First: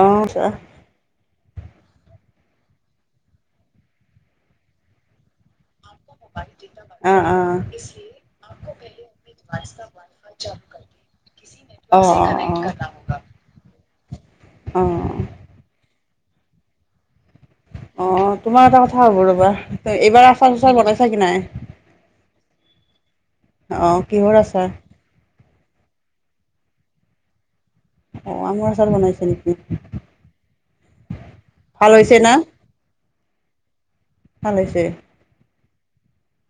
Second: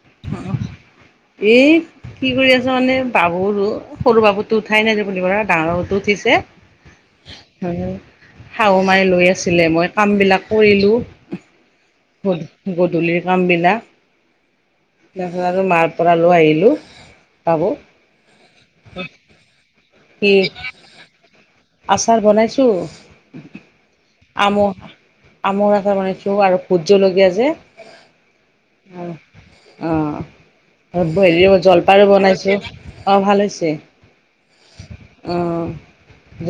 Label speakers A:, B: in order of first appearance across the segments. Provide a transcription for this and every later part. A: অ' যোৱা।
B: এই, কি কৰি আছ মানে বাবুৰ অ', সৰু বাবুতো উঠাই নাইজে অথনিৰ পৰা। ডাঙৰটো উঠিছে, শাহুমাই লৈ আছিলে মই কামবিলাক কৰিলোঁ। গধূলি, গধূলিৰ কাম বিলাক
A: অ',
B: তাৰপিছত আৰু মাৰপৰা লোৱা আহিলোঁ- বাবুক।
A: অ', তোমাৰ এটা কথা হ'ব ৰ'বা এইবাৰ
B: কি
A: আচাৰ -চাচাৰ বনাইছা কি নাই?
B: আচাৰ বনাইছো
A: অ', কিহৰ আচাৰ?
B: আমৰ-আমৰ আচাৰ বনাইছো আৰু ভূতজলকীয়া যে
A: আমৰ আচাৰ
B: অ',
A: বনাইছে নেকি?
B: অ '
A: ভাল
B: জলফাইৰও
A: হৈছে না?
B: বনাইছো অ', ভাল হৈছে।
A: ভাল হৈছে।
B: অ'।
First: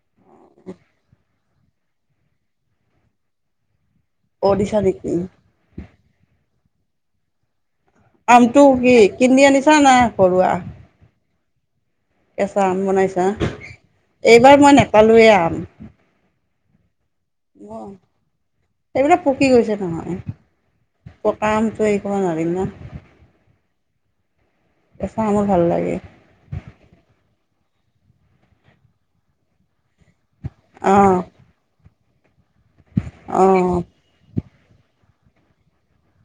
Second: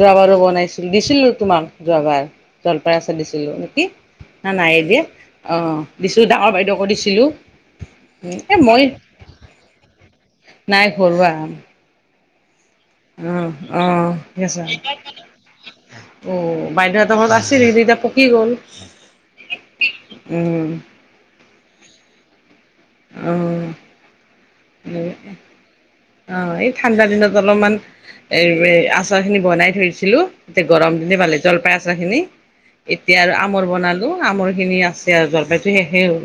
B: যোৱাবাৰো বনাইছিলোঁ, দিছিলোঁ তোমাক যোৱাবাৰ, জলপাই আচাৰ দিছিলোঁ নেকি? না
A: অ', দিছা
B: নাইয়ে দিয়া,
A: নেকি?
B: অ', দিছিলোঁ ডাঙৰ বাইদেউক অ', দিছিলোঁ।
A: আমটো কি, কিনি আনিছা না ঘৰুৱা?
B: নাই ঘৰুৱা
A: কেঁচা আম বনাইছা,
B: উম অ ঠিক
A: এইবাৰ মই নাপালোৱে আম।
B: বাইদউহঁত ঘৰত আছিল, কিন্তু
A: অ'
B: এতিয়া পকি গ'ল,
A: এইবিলাক পকি গৈছে
B: উম
A: ত' হেৰি কৰিব নোৱাৰিম না।
B: অ'। উম,
A: কেঁচা আমোল ভাল লাগে
B: অ', এই ঠাণ্ডা দিনত অলপমান এ এ, আচাৰখিনি বনাই থৈছ ছিলোঁ, এতিয়া গৰম
A: অঁ
B: দিনেই পালে, জলপাই আচ চাৰ খিনি এতিয়া আৰু আমৰ
A: অঁ
B: বনালোঁ, আমৰ সেখিনি আছে আৰু জলপাইতো শেষেই হ'ল।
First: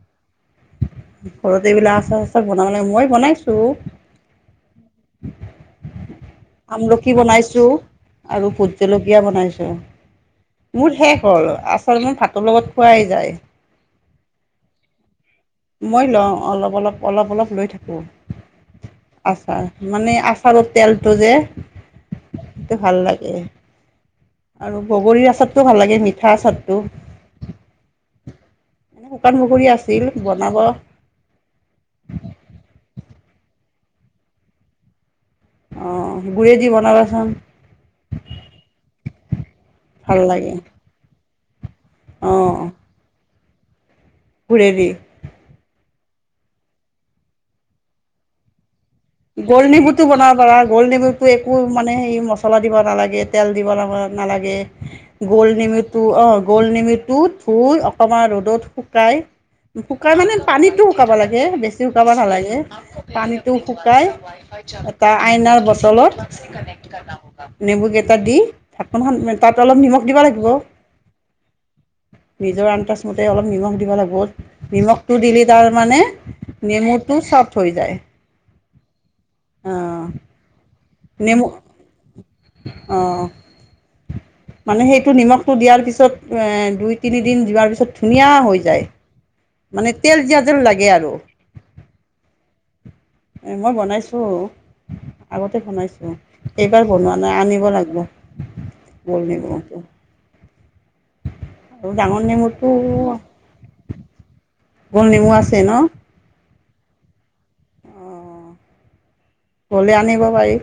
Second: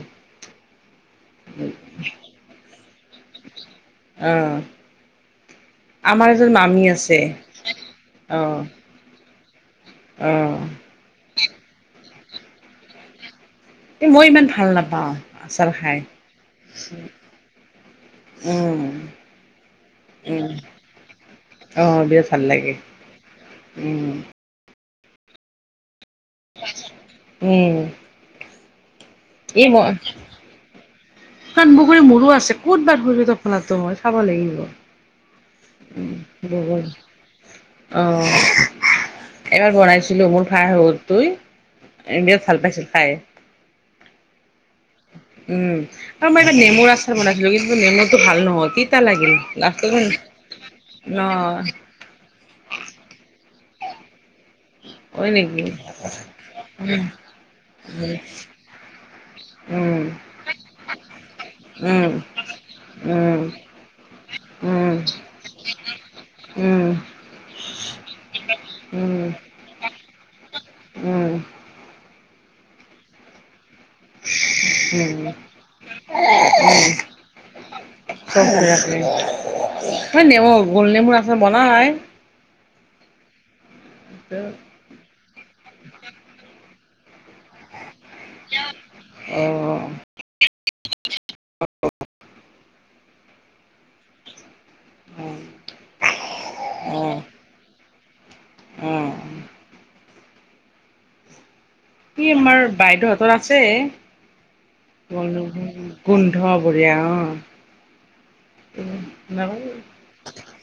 A: ঘৰতে এইবিলাক আচাৰচাচৰ বনাব লাগে মই বনাইছোঁ
B: অ'। আমাৰ এজন মামী
A: আমলখি
B: আছে
A: বনাইছো আৰু
B: অ',
A: ভোট জলকীয়া বনাইছো। অ'। মোৰ শেষ হ'ল আচল মই ফ তোৰ লগত পোৱাই যায়।
B: এ মই ইমান ভাল নাপাও।
A: মই লওঁ, অলপ অলপ অলপ অলপ লৈ থাকো
B: উম,
A: আচাৰ মানে
B: উম,
A: আচাৰৰ তেলটো যে
B: অ', বিৰাট ভাল লাগে
A: খেইটো ভাল লাগে
B: উম,
A: আৰু বগৰীৰ আচাৰটো ভাল লাগে মি
B: উম।
A: শুকান
B: এই
A: বগৰী
B: মই
A: আছিল। ক
B: [unintelligible] মোৰো আছে ক'ত বা গ'ল টোপোলাটো মই চাব লাগিবিব।
A: অঁ গুৰেদি
B: অহ,
A: বনাবাচোন
B: এবাৰ
A: ভাল
B: বনাইছিলো মোৰ
A: লাগে
B: ভাই হল তই বিৰাট ভাল
A: অঁ
B: পাইছিল খাই।
A: গুৰেদি
B: উম আৰু বাইদেউ নেমুৰ আচাৰ বনাইছিলো কিন্তু নমুটো ভাল নহল কি
A: গোল নেমুটো বনাব পাৰা, গোল
B: ন
A: নেমুতটো একো মানে মচলা মচলা দিব নালাগে, তেল দিব নালাগে। নালাগে,
B: হয়
A: গোল
B: নেকি
A: নেমুটো অ' গোল নেমুটো তো‌
B: উম,
A: অকমান ৰদত শুকুৱাই,
B: উম,
A: শুকুৱাই মানে পানীটো শুকাব লাগে, বেছি শুকাব
B: উম,
A: নালাগে,
B: উম,
A: পানীটো শুকাই এটা আইনাৰ বটলত নেবু কেইটা দি ঢাকনখন তাইত অলপ নিমখ দিব লাগিব।
B: উম।
A: নিজৰ আন্দাজমতে অলপ নিমখ দিব লাগে, নিমখটো দিলি তাৰ মানে নেমুটো চফ্ট হৈ যায়। অ'
B: মনে ম গোল নেমু আছে বনা নাই।
A: অঁহ। মানে সেইটো নিমখ ফুটটো দিয়াৰ পিছত দুই, তিনি দিন যোৱাৰ পিছত ধুনীয়া হৈ যায়।
B: অঁ
A: মানে তেল দিয়াযেন লাগে আৰু মই বনাইছো আগতে বনাইছিলো, এইবাৰ বনোৱা
B: অঁ
A: নাই আনিব লাগিব।
B: অঁ
A: [unintelligible] আৰু ডাঙৰ
B: কি আমাৰ
A: নেমুটো
B: বাইদেউহঁতৰ আছে।
A: গোল নেমু আছে ন'।
B: অ' বঢ়িয়া অ'।
A: অঁ
B: উ।
A: গ'লে আনিব পাৰি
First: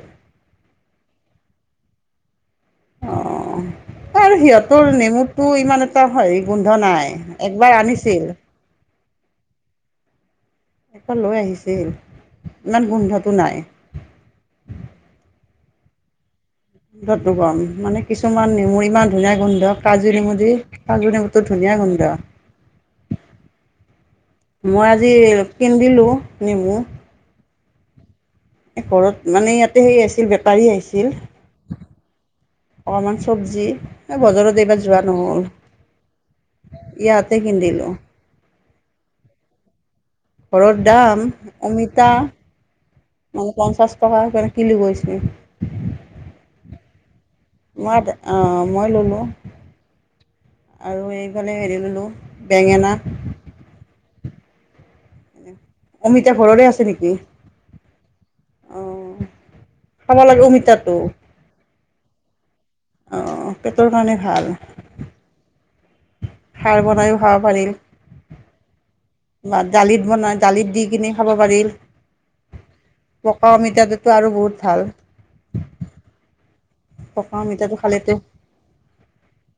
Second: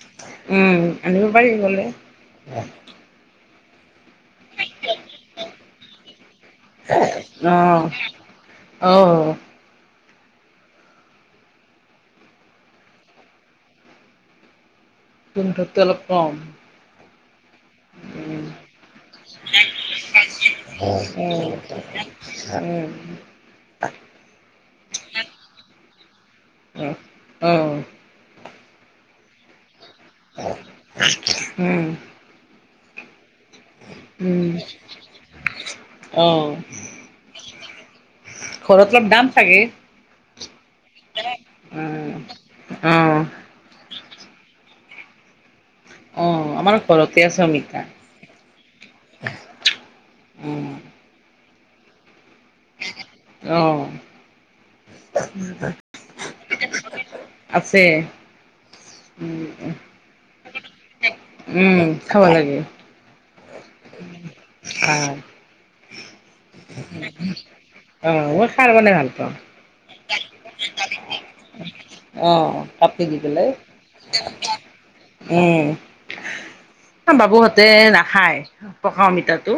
B: উম, এনে। পাৰি গ'লে
A: অহ। আৰু সিহঁতৰ নেমুতটো ইমান এটা হেৰি গোন্ধ নাই একবাৰ
B: অঁ
A: আনিছিল।
B: অঁ
A: এপাল লৈ আহিছিল ইমান গোন্ধটো নাই।
B: তহঁততকে অলপ কম।
A: গোন্ধটো কম মানে কিছুমান নেমু ইমান ধুনীয়া গোন্ধ কাজু নেমু দি কাজু নেমুটো
B: অঁ
A: ধুনীয়া গোন্ধ। মই আজি কিনন্দিলো। নেমু
B: অ।
A: ঘৰত মানে ইয়াত সেই আছিল বেপাৰী আহিছিল। অমানছ চবজি এই বজাৰত এইবাৰ যোৱা নহ'ল
B: অঁ অঁ
A: ইয়াতে কিনন্দিলো। অহ।
B: ঘৰত অলপ দাম থাকে।
A: ঘৰৰ দাম অমিতা
B: অ
A: মানে পঞ্চাছ টকা কে কিলো গৈছে। [unintelligible]
B: অ আমাৰ ঘৰত
A: মই অ মই ললো
B: উম
A: আৰু এই মানে হেৰি ললো বেঙেনা।
B: অহ [unintelligible]
A: এতিয়া ঘৰৰে আছে নেকি? আহ
B: উম
A: খাব লাগিব অমিতাটো।
B: উম খাব লাগে।
A: অঁ পেটৰ কাৰণে ভাল।
B: ভাল
A: খাৰ বনাইো খাব পাৰি।
B: অ মই খাৰ বনাই ভাল পাওঁ
A: বা দালিত বনাই দালিত দি কিনি খাব পাৰি।
B: অ কাটি দি পেলাই
A: পকা অমিতাটোতো আৰু বহুত ভাল।
B: উম
A: পকা
B: বাবুহঁতে
A: অমিতাটো খালেতো
B: নাখায়। পকা অমিতাটো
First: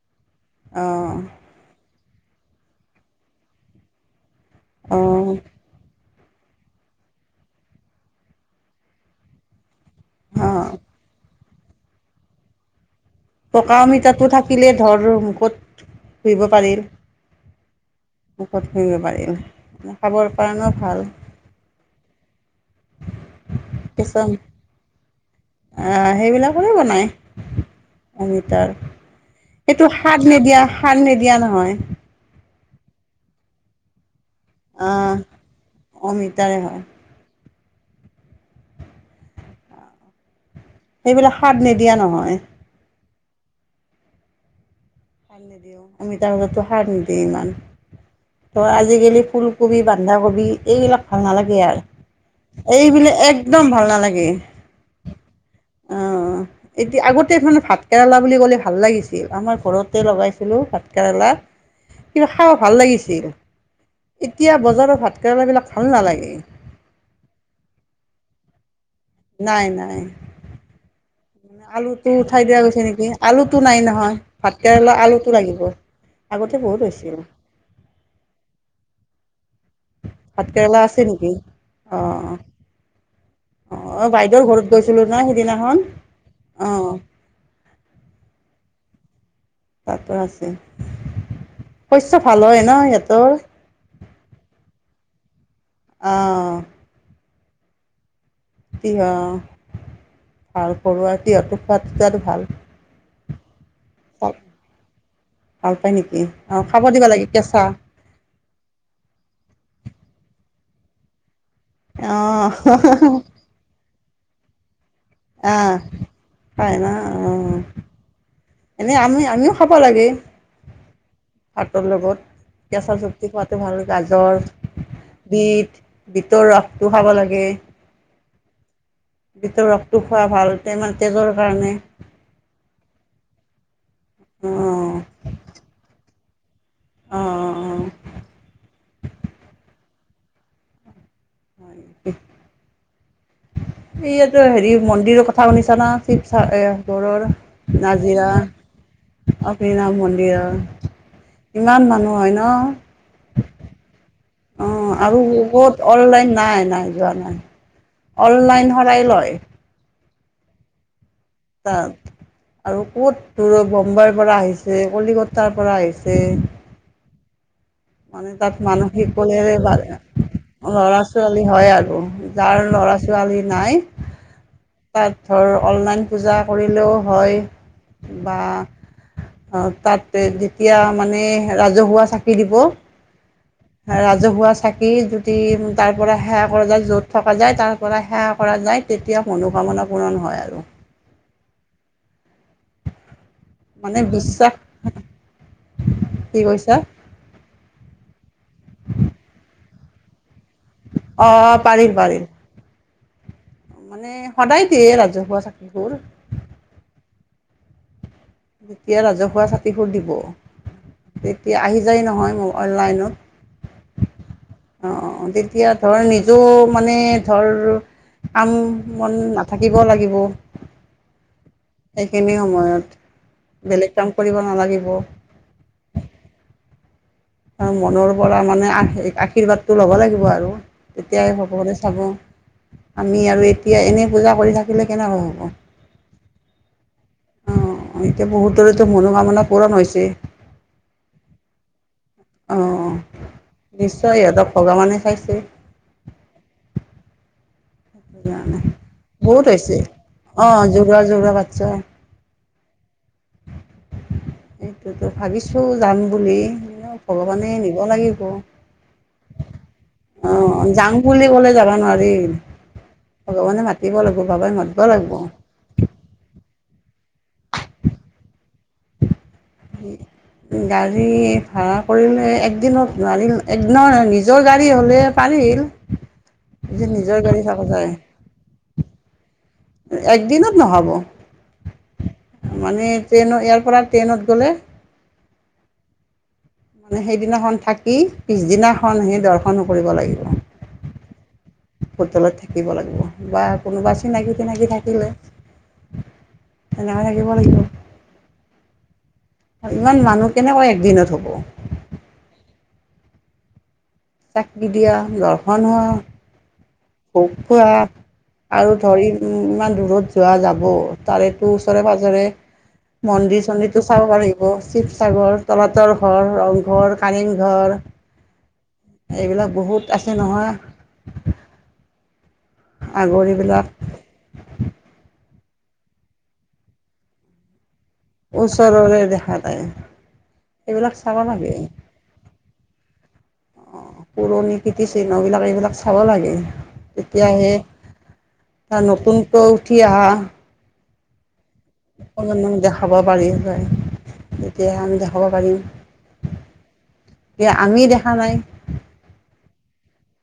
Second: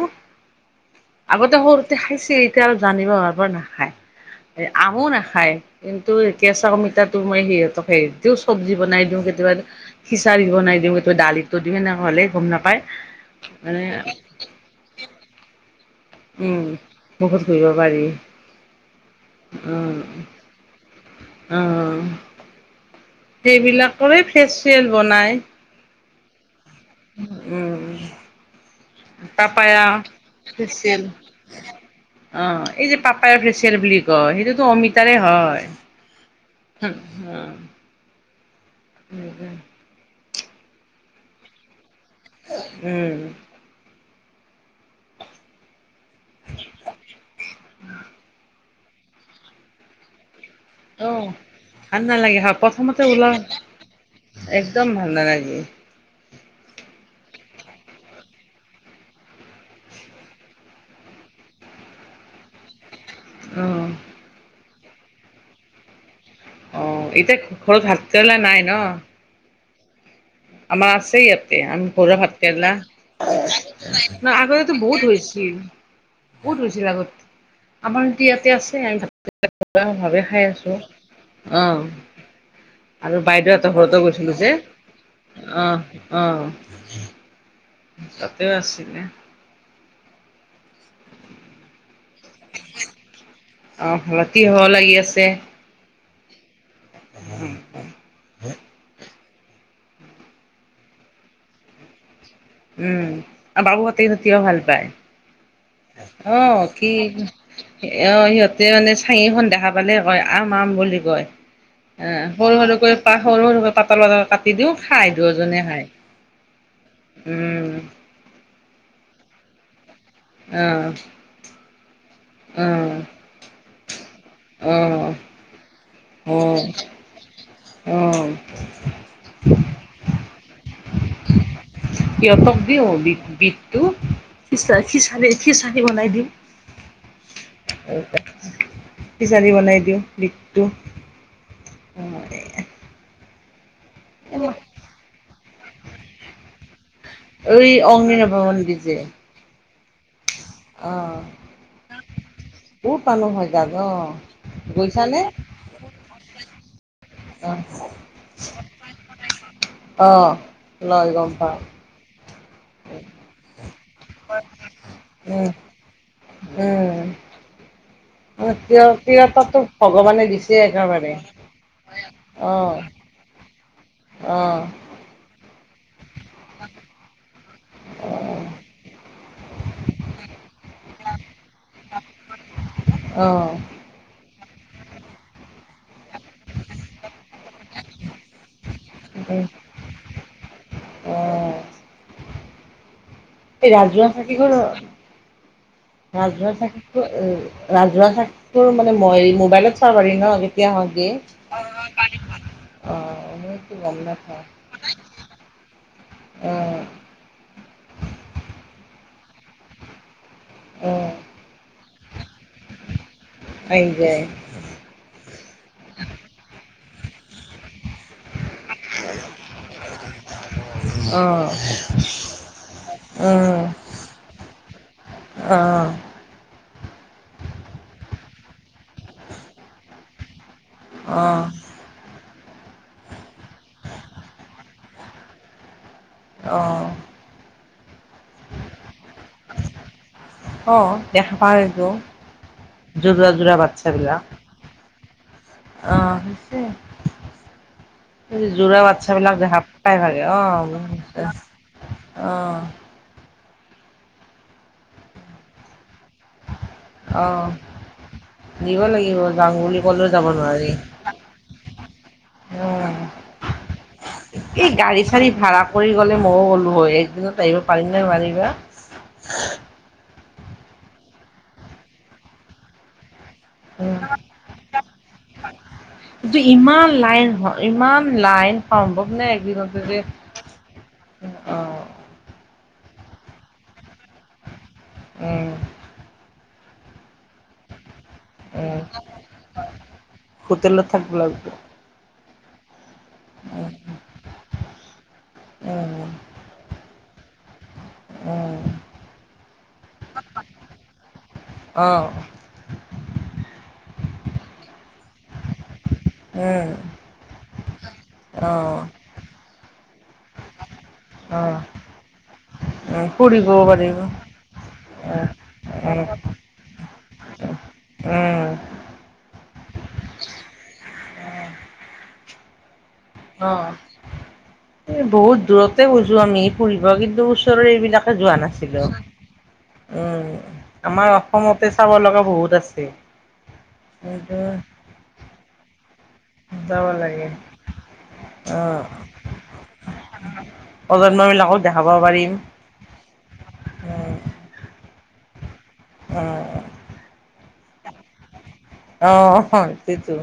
A: অঁ
B: আগতে সৰুতে খাইছ এতিয়া আৰু জানিব হোৱা পৰা নাখায়। আমো
A: অঁ
B: নাখায় কিন্ত। কেঁচা কমিতা মই সিহঁতক হেৰি দিও, চব্জি বনাই দিওঁ কেতিয়াবা খিচাৰি
A: অঁ
B: বনাই দিও, এনেকে ডালিত যদিও এনেকুৱা হলে, গম নাপায়।
A: পকা
B: মানে
A: অমিতাটো থাকিলে ধৰ মুখত ঘঁহিব
B: উম
A: পাৰি
B: মুখত ঘহিব পাৰি।
A: [unintelligible] খাবৰ কাৰণে ভাল।
B: অ। সেইবিলাকৰে ফেচিয়েল বনাই।
A: অ, সেইবিলাক। বনাই
B: উম
A: আমিতাৰ,
B: পাপায়া
A: সেটো খাৰ নিদিয়, খাৰ
B: ফেচিয়েল
A: নিদিয়া নহয়।
B: অ এই যে, পাপায়া ফেচিয়েল ব্লিক কয়, সেইটোতো
A: আহ
B: অমিতাৰে হয়।
A: অমিতাৰে হয়
B: [unintelligible]
A: সেইবিলাক খাৰ নেদিয়া।
B: উম। [inaudible]
A: অমিতাৰ মাজতো সাৰ নেদিয়ে ইমান, টো, আজিকালি ফুলকবি, বন্ধাকবি এইবিলাক
B: অ
A: ভাল নালাগে, আৰু
B: ভাল নালাগে হয় প্ৰথমতে
A: এইবিলাক,
B: ওলাও
A: একদম ভাল নালাগে,
B: একদম ভাল নালাগে
A: অ। এতিয়া, আগতে মানে ভাত কেৰেলা বুলি ক'লে, ভাল লাগিছিল আমাৰ ঘৰত লগাইছিলো ভাত কেৰেলা, কিবা খাব ভাল লাগিছিল।
B: অ
A: এতিয়া বজাৰত ভাত কেৰেলাবিলাক, ভাল নালাগে।
B: অ', এতিয়া ঘৰত ভাতকেৰেলা নাই ন?
A: নাই, নাই।
B: আমাৰ আ আছে ইয়াতে, আমি
A: আলুটো
B: ঘৰুৱা
A: উঠাই দিয়া
B: ভাতকেৰেলা,
A: গৈছে নেকি আলুটো নাই নহয়
B: আগতেটো
A: ভাতকেৰেলা
B: বহুত
A: আলুটো
B: হৈছিল,
A: লাগিব
B: বহুত হৈছিল আগতে, আমাৰ ইয়াতে আছে। আমি ভাতকেৰেলা ঘৰুৱাভাৱে খাই আছো,
A: ভাতকেৰেলা আছে নেকি
B: অ',
A: অঁ
B: আৰু বাইদেউহঁতৰ ঘৰতেও গৈছিলো যে।
A: সিদিনাখন অ'
B: তাতে আছিলে।
A: তাতো আছে। [unintelligible] ভাল হয় ন, সিহঁতৰ?
B: কি আছে
A: অ'।
B: [inaudible]
A: [inaudible] ভাল পৰুৱাৰ তিহতোৰ সোৱাদ চোৱাদো ভাল।
B: উম। বাবুহতি [unintelligible] তিয়'হ ভাল পায়।
A: ভাল পায় নেকি
B: অ',
A: খাব
B: কি?
A: দিব লাগে কেঁচা
B: অ', সিহঁতে মানে চঙিখন দেখা পালে কয় আম আম বুল [unintelligible]
A: অ
B: এহ, সৰু সৰুকৈ পাহ সৰু সৰুকৈ পাতল পাতল কাট দিদও। খাই দুহজনে
A: আহ
B: খায়।
A: খাই
B: উম।
A: এনে আমি আমিও খাব লাগে।
B: অহ।
A: ভাতৰ লগত কেঁচা চবজি খোৱাটো ভাল। গাজৰ, বিট, বিটৰ
B: অ'
A: ৰসটো খাব লাগে।
B: অ' অ'।
A: বিটৰ ৰসটো খোৱা ভাল। তে মানে তেজৰ কাৰণে
B: সিহঁতক দিওঁ বিট-বিটটো।
A: অ
B: খিচা-খিচাৰি খিচাৰি বনাই দিম।
A: অ অ
B: [inaudible] কিজানি বনাই দিওঁ বিটটো। [inaudible]
A: ইয়াতো হেৰি মন্দিৰৰ কথা শুনিছানা? শিৱসাগৰ
B: এই অগ্নি
A: নাজিৰা
B: নৱ মন্দিৰ যে
A: অ' বৃণামণ। তিয়াহ
B: অ'।
A: ইমান মানুহ হয় ন'।
B: বহুত মানুহ হয় তাত অ'।
A: অ',
B: গৈছানে?
A: আৰু ক'ত অনলাইন নাই, নাই যোৱা নাই।
B: অ',
A: অনলাইন সৰাই লয়।
B: লল গম। পাওঁ।
A: তাত। আৰু ক'ত দূৰত। বম্বাইৰ পৰা আহিছে,
B: উম,
A: কলিকতাৰ পৰা আহিছে।
B: উম,
A: মানে তাত
B: তিৰ
A: মানসিক পলেৰে
B: তিৰতাটো
A: পাৰে।
B: ভগৱানে দিছে
A: লৰা
B: একেবাৰে।
A: ছোৱালী হয় আৰু যাৰ
B: অ',
A: লৰা ছোৱালী নাই
B: অ', অ',
A: তাত [unintelligible] অলনাইন পূজা কৰিলেও হয়। বা। অহ, তাতে যেতিয়া মানে ৰাজহুৱা চাকি দিব।
B: অ'।
A: ৰাজহুৱা চাকি যদি তাৰ পৰা সেৱা [unintelligible] য'ত থকা যায় তাৰ পৰা সেৱা কৰা যায়। তেতিয়া
B: অ'।
A: মনোকামনা পুৰণ হয় আৰু।
B: এই
A: মানে
B: ৰাজহুৱা চাকি,
A: বিশ্বাস কি
B: ৰাজহুৱা
A: কৈছা
B: চাকি, ৰাজুহুৱা চাকি মানে মই মোবাইলত। ন। [inaudible]
A: অ' পাৰিম পাৰিম।
B: অ' মই।
A: মানে সদায় দিয়ে ৰাজহুৱা চাকিবোৰ।
B: অ'।
A: এতিয়া ৰাজহুৱা চাতিখোৰ দিব
B: অ
A: তেতিয়া আহি যায় নহয়। উম, অনলাইনত।
B: আহি যায়।
A: এতিয়া ধৰ নিজও মানে ধৰ কাম-বন নাথাকিব লাগিব।
B: অ'।
A: সেইখিনি সময়ত
B: অ
A: বেলেগ কাম কৰিব নালাগিব।
B: অ'।
A: মনৰ পৰা মানে আৰ্শী-আশীৰ্বাদতো ল'ব লাগিব আৰু। তেতিয়াহে ভগৱানে চাব। আমি আৰু এতিয়া এনেই পূজা কৰি থাকিলে কেনেকৈ হ'ব।
B: অ'।
A: অ', এতিয়া বহুতৰেতো মনোকামনা পূৰণ হৈছেই।
B: অ দেখা পাওঁ এইটো
A: অ
B: যোৰা যোৰা
A: নিশ্চয় সিহঁতক ভগৱানে চাইছে।
B: অহ হৈছে।
A: সেইকাৰণে
B: যোৰা বাচ্ছা বিলাক
A: বহুত হৈছে
B: দেখাত প্ৰাইভাগে
A: অঁ
B: অহ,
A: যোৰা যোৰা বাচ্ছা
B: অহ।
A: এইটোতো ভাবিছো। যাম বুলি,
B: অ
A: ভগৱানে নিব লাগিব,
B: দিব লাগিব যাওঁ বুলি ক'লেও যাব
A: অহ
B: নোৱাৰি
A: যাম বুলি কলে যাবা নোৱাৰিম
B: অ
A: ভগৱানে মাতিব লাগিব, বাবাই
B: এই
A: মাতবা
B: গাড়ী
A: লাগব।
B: চাড়ী ভাড়া কৰি গ'লে ময়ো গ'লো হয়, একদিনত আহিব পাৰিম নে নোৱাৰি বা?
A: উম। গাড়ী ভাড়া কৰিলে একদিনত নোৱাৰিম। একদিনৰ
B: উম
A: আ নিজৰ গাড়ী হ'লে পাৰিল,
B: কিন্তু ইমান
A: নিজৰ
B: লাইন
A: গাড়ী
B: হয়
A: থাকা যায়।
B: ইমান লাইন সম্ভৱ নে একদিনতে যে
A: একদিনত নহব।
B: অ
A: মানে, ট্ৰেইনৰ ইয়াৰ পৰা ট্ৰেইনত গ'লে।
B: উম
A: মানে, সেইদিনাখন থাকি।
B: উম
A: পিছদিনাখনহি দৰ্শনো কৰিব
B: হোটেলত থাকিব
A: লাগিব। হোটেলত থাকিব লাগিব। বা
B: উম
A: কোনোবা চিনাকি, টিনাকি থাকিলে
B: উম
A: সেনে। মা থাকিব লাগিব।
B: অ।
A: অ'' ইমান মানুহ কেনেকৈ একদিনত হ'ব?
B: অ।
A: চাকি দিয়া, দৰ্শন হোৱা।
B: উম।
A: ভোগ খোৱা,
B: অ
A: আৰু ধৰি ই ইমান দূৰত যোৱা যাব
B: অ
A: তাৰেটো ওচৰে পাজৰে।
B: উম
A: মন্দিৰ
B: ফুৰিব
A: চন্দিৰটো চাব
B: উম
A: পাৰিব, চিপ্স। তগৰ তলাতৰ
B: উম
A: ঘৰ, ৰংঘৰ কাৰেংঘৰ
B: উম
A: এইবিলাক বহুত আছে নহয়। আগৰ
B: অ
A: এইবিলাক
B: এই বহুত। দূৰতে গৈছো আমি ফুৰিব, কিন্তু ওচৰৰে এইবিলাক। যোৱা নাছিলো,
A: ওচৰৰে দেখা যায়
B: উম
A: এইবিলাক
B: আমাৰ
A: চাব লাগে
B: অসমতে চাব লগা বহুত আছে। কিন্তু?
A: খাব লাগে
B: যাব লাগে
A: তেতিয়াহে
B: অ',
A: নতুনকৈ উঠি আহা।
B: প্ৰজন্ম বিলাকত।
A: অকমান মান দেখাব পাৰি হয়, যেতিয়া আমি দে। হ'ব পাৰিম।
B: অহ।
A: এতিয়া আমি দেখা নাই?
B: সেইটোৱেতো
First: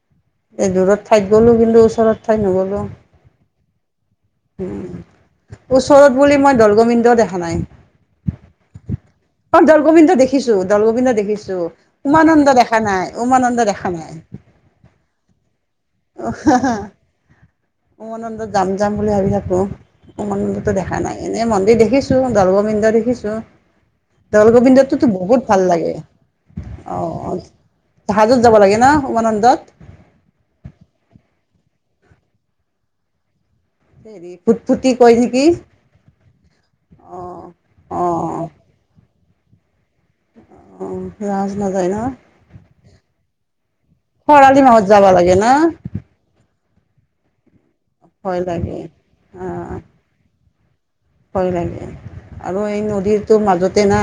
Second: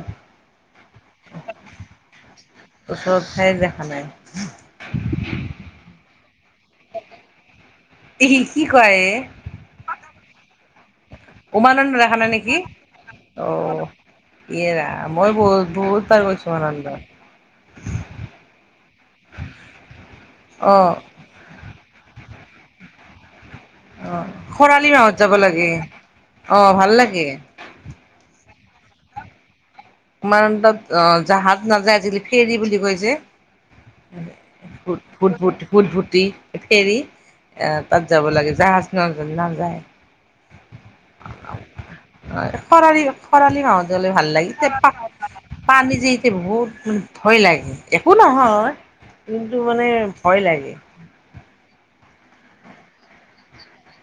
A: এই দূৰত ঠাইত গ'লো, কিন্তু ওচৰত ঠাইত নগলো।
B: হয় নাই?
A: উম, ওচৰত। বুলি মই। দৌলগোবিন্দ দেখা নাই।
B: ই কি কয় এ
A: অ দৌলগোবিন্দ দেখিছোঁ দৌলগোবিন্দ।
B: উমানন্দ দেখা নাই নেকি অ
A: উমানন্দ দেখা নাই
B: ইয়ে ৰাম মই বহুত বহুত। বাৰ
A: উ
B: গৈছো উমানন্দ।
A: উমানন্দত যাম যাম বুলি ভাবি থাকো উমানন্দতো
B: অ',
A: দেখা নাই এনেই মন্দিৰ দেখিছোঁ। [unintelligible] দৌলগোবিন্দ দেখিছোঁ।
B: অ', খৰালি
A: দৌলগোবিন্দটো
B: মাহত যাব
A: বহুত ভাল লাগে
B: ভাল
A: অ
B: লাগে
A: জাহাজত। যাব লাগে না উমানন্দত।
B: উমানন্দত অ জাহাজ নাযায় আজিকালি ফেৰী বুলি কয় যে।
A: হেৰি ফুটফুটি
B: ভূত ভুট
A: কয়
B: ভূত
A: নেকি
B: ভূত ভূতভূতি ফেৰী
A: অ
B: আ
A: অ
B: তাত যাব লাগে জাহাজ নহয়। জনা যায়।
A: অ জাহাজ নাযায় ন
B: খৰালি খৰালি হাহত গ'লে ভাল লাগি।
A: ই মাহত যাব লাগে না।
B: উম ভয় লাগে। একো
A: ভয়
B: নহয়
A: লাগে অ
B: কিন্তু মানে ভয় লাগে।
A: ভয় লাগে আৰু এই নদীৰটো মাজতে না।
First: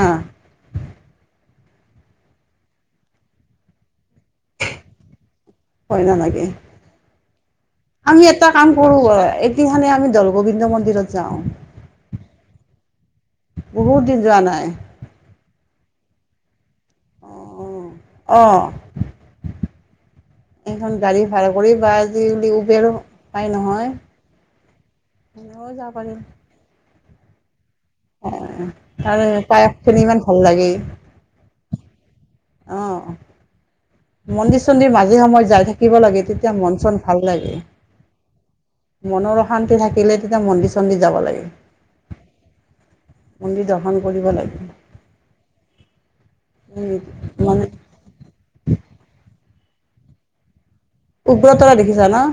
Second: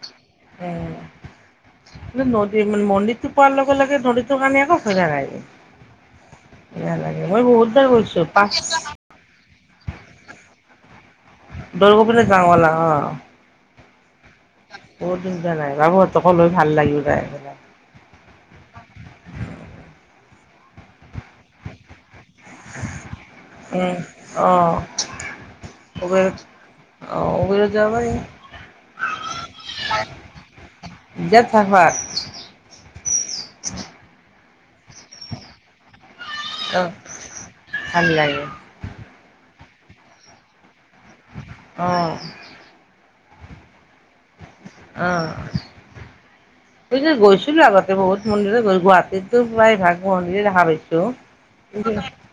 B: উম নদী মানে মন্দিৰতটো পোৱাৰ লগে লগে নদীটোৰ কাৰণে একো ভয় নালাগে।
A: ভয় নালাগে
B: নালাগে মই বহুতবাৰ গৈছো
A: আমি এটা
B: পাঁচ
A: কাম কৰোঁ এদিনাখন আমি দৌলগোবিন্দ। দিৰত যাওঁ।
B: দৌলগোবিন্দত যাওঁ বোলা।
A: [inaudible] নাই
B: বহুত দিন যোৱা নাই। [unintelligible] অকল হৈ। ভাল লাগিবা।
A: অঁ অঁ
B: [unintelligible]
A: এখন গাড়ী ভাড়া কৰি বাছ। আজিকালি উবেৰো পায় নহয়
B: উম অ
A: ময়ো যাব পাৰিম।
B: অও।
A: তাৰে পায়স খিনি ইমান ভাল লাগে।
B: বিৰাট ভাল
A: অ।
B: [unintelligible]
A: মন্দিৰ চন্দিৰ মাজে সময় যাই থাকিব লাগে তেতি। তেতিয়া মন
B: সোৱাদ অ'
A: চন ভাল লাগে
B: ভাল লাগে
A: মনৰ। অশান্তি থাকিলে তেতিয়া মন্দিৰ। চণ্ডীৰ যাব লাগে।
B: অ'
A: মন্দিৰ যাওঁ।
B: অ গৈছিলো
A: মানে
B: আগতে বহুত মন্দিৰত গুৱাহাটীতো প্ৰায় ভাগ মন্দিৰ দেখা পাইছোঁ।
A: উগ্ৰতৰা দেখিছা ন?